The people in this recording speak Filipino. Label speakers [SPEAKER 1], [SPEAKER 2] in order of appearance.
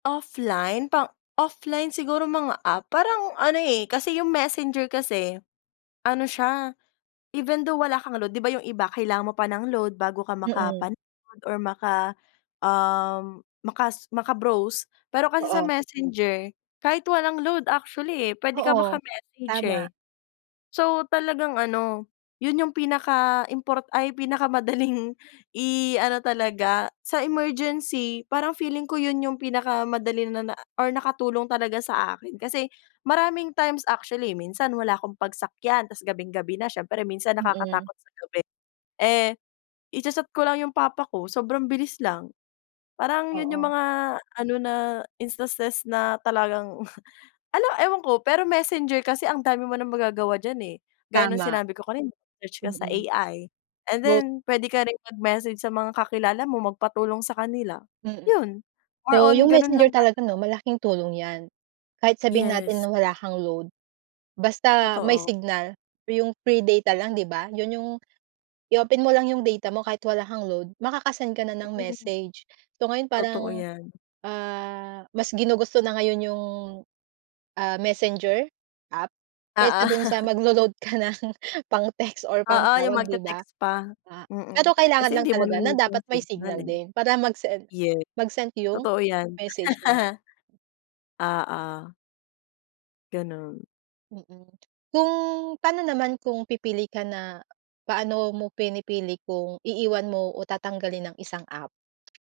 [SPEAKER 1] Offline pang offline siguro mga app parang ano eh, kasi yung Messenger kasi, ano siya, even though wala kang load, 'di ba yung iba kailangan mo pa ng load bago ka
[SPEAKER 2] Mm.
[SPEAKER 1] makapan or maka um, makas maka-browse pero kasi sa
[SPEAKER 2] Oo.
[SPEAKER 1] Messenger, kahit walang load actually eh, puwede ka
[SPEAKER 2] Oo,
[SPEAKER 1] maka-message eh.
[SPEAKER 2] tama.
[SPEAKER 1] So talagang ano, yun yung pinaka-import ay pinakamadaling i-ano talaga sa emergency parang feeling ko yun yung pinakamadali na na or nakatulong talaga sa akin kasi maraming times actually eh, minsan wala akong pagsakyan tapos gabing-gabi na siyempre minsan
[SPEAKER 2] Mm.
[SPEAKER 1] nakakatakot sa gabi, eh icha-chat ko lang yung papa ko sobrang bilis lang, parang yun yung
[SPEAKER 2] Oo.
[SPEAKER 1] mga ano na instances na talagang ano ewan ko pero Messenger kasi ang dami mo ng magagawa diyan eh, gaya ng
[SPEAKER 2] Tama.
[SPEAKER 1] sinabi ko kanina search ka sa
[SPEAKER 2] Mm.
[SPEAKER 1] AI and
[SPEAKER 2] Both.
[SPEAKER 1] then puwede ka rin mag-message sa mga kakilala mo magpatulong sa kanila,
[SPEAKER 2] Mm.
[SPEAKER 1] yun, more
[SPEAKER 2] So
[SPEAKER 1] on
[SPEAKER 2] yung
[SPEAKER 1] ganun lang
[SPEAKER 2] Messenger talaga
[SPEAKER 1] talaga.
[SPEAKER 2] 'no malaking tulong iyan. Kahit sabihin natin
[SPEAKER 1] Yes.
[SPEAKER 2] na wala kang load, basta may
[SPEAKER 1] Totoo.
[SPEAKER 2] signal, iyong free data lang 'di ba? Yun yung, i-open mo lang iyong data mo kahit wala kang load, makaka-send ka na ng message, so ngayon parang,
[SPEAKER 1] Totoo yan.
[SPEAKER 2] ah, mas ginugusto na ngayon yung, ah, Messenger app
[SPEAKER 1] Oo.
[SPEAKER 2] kaysa dun sa maglo-load ka ng pang-text or
[SPEAKER 1] Oo, yung
[SPEAKER 2] pang-tawag 'di ba?
[SPEAKER 1] magte-text pa,
[SPEAKER 2] A pero
[SPEAKER 1] mm,
[SPEAKER 2] kailangan
[SPEAKER 1] kasi
[SPEAKER 2] lang
[SPEAKER 1] hindi mo
[SPEAKER 2] talaga na
[SPEAKER 1] narinig yung
[SPEAKER 2] dapat may
[SPEAKER 1] signal
[SPEAKER 2] signal
[SPEAKER 1] eh.
[SPEAKER 2] din para mag-send,
[SPEAKER 1] Yes.
[SPEAKER 2] magsent yung
[SPEAKER 1] Totoo iyan.
[SPEAKER 2] message mo.
[SPEAKER 1] Oo. Ganun.
[SPEAKER 2] Mm. Kung paano naman kung pipili ka na paano mo pinipili kung iiwan mo o tatanggalin ang isang app?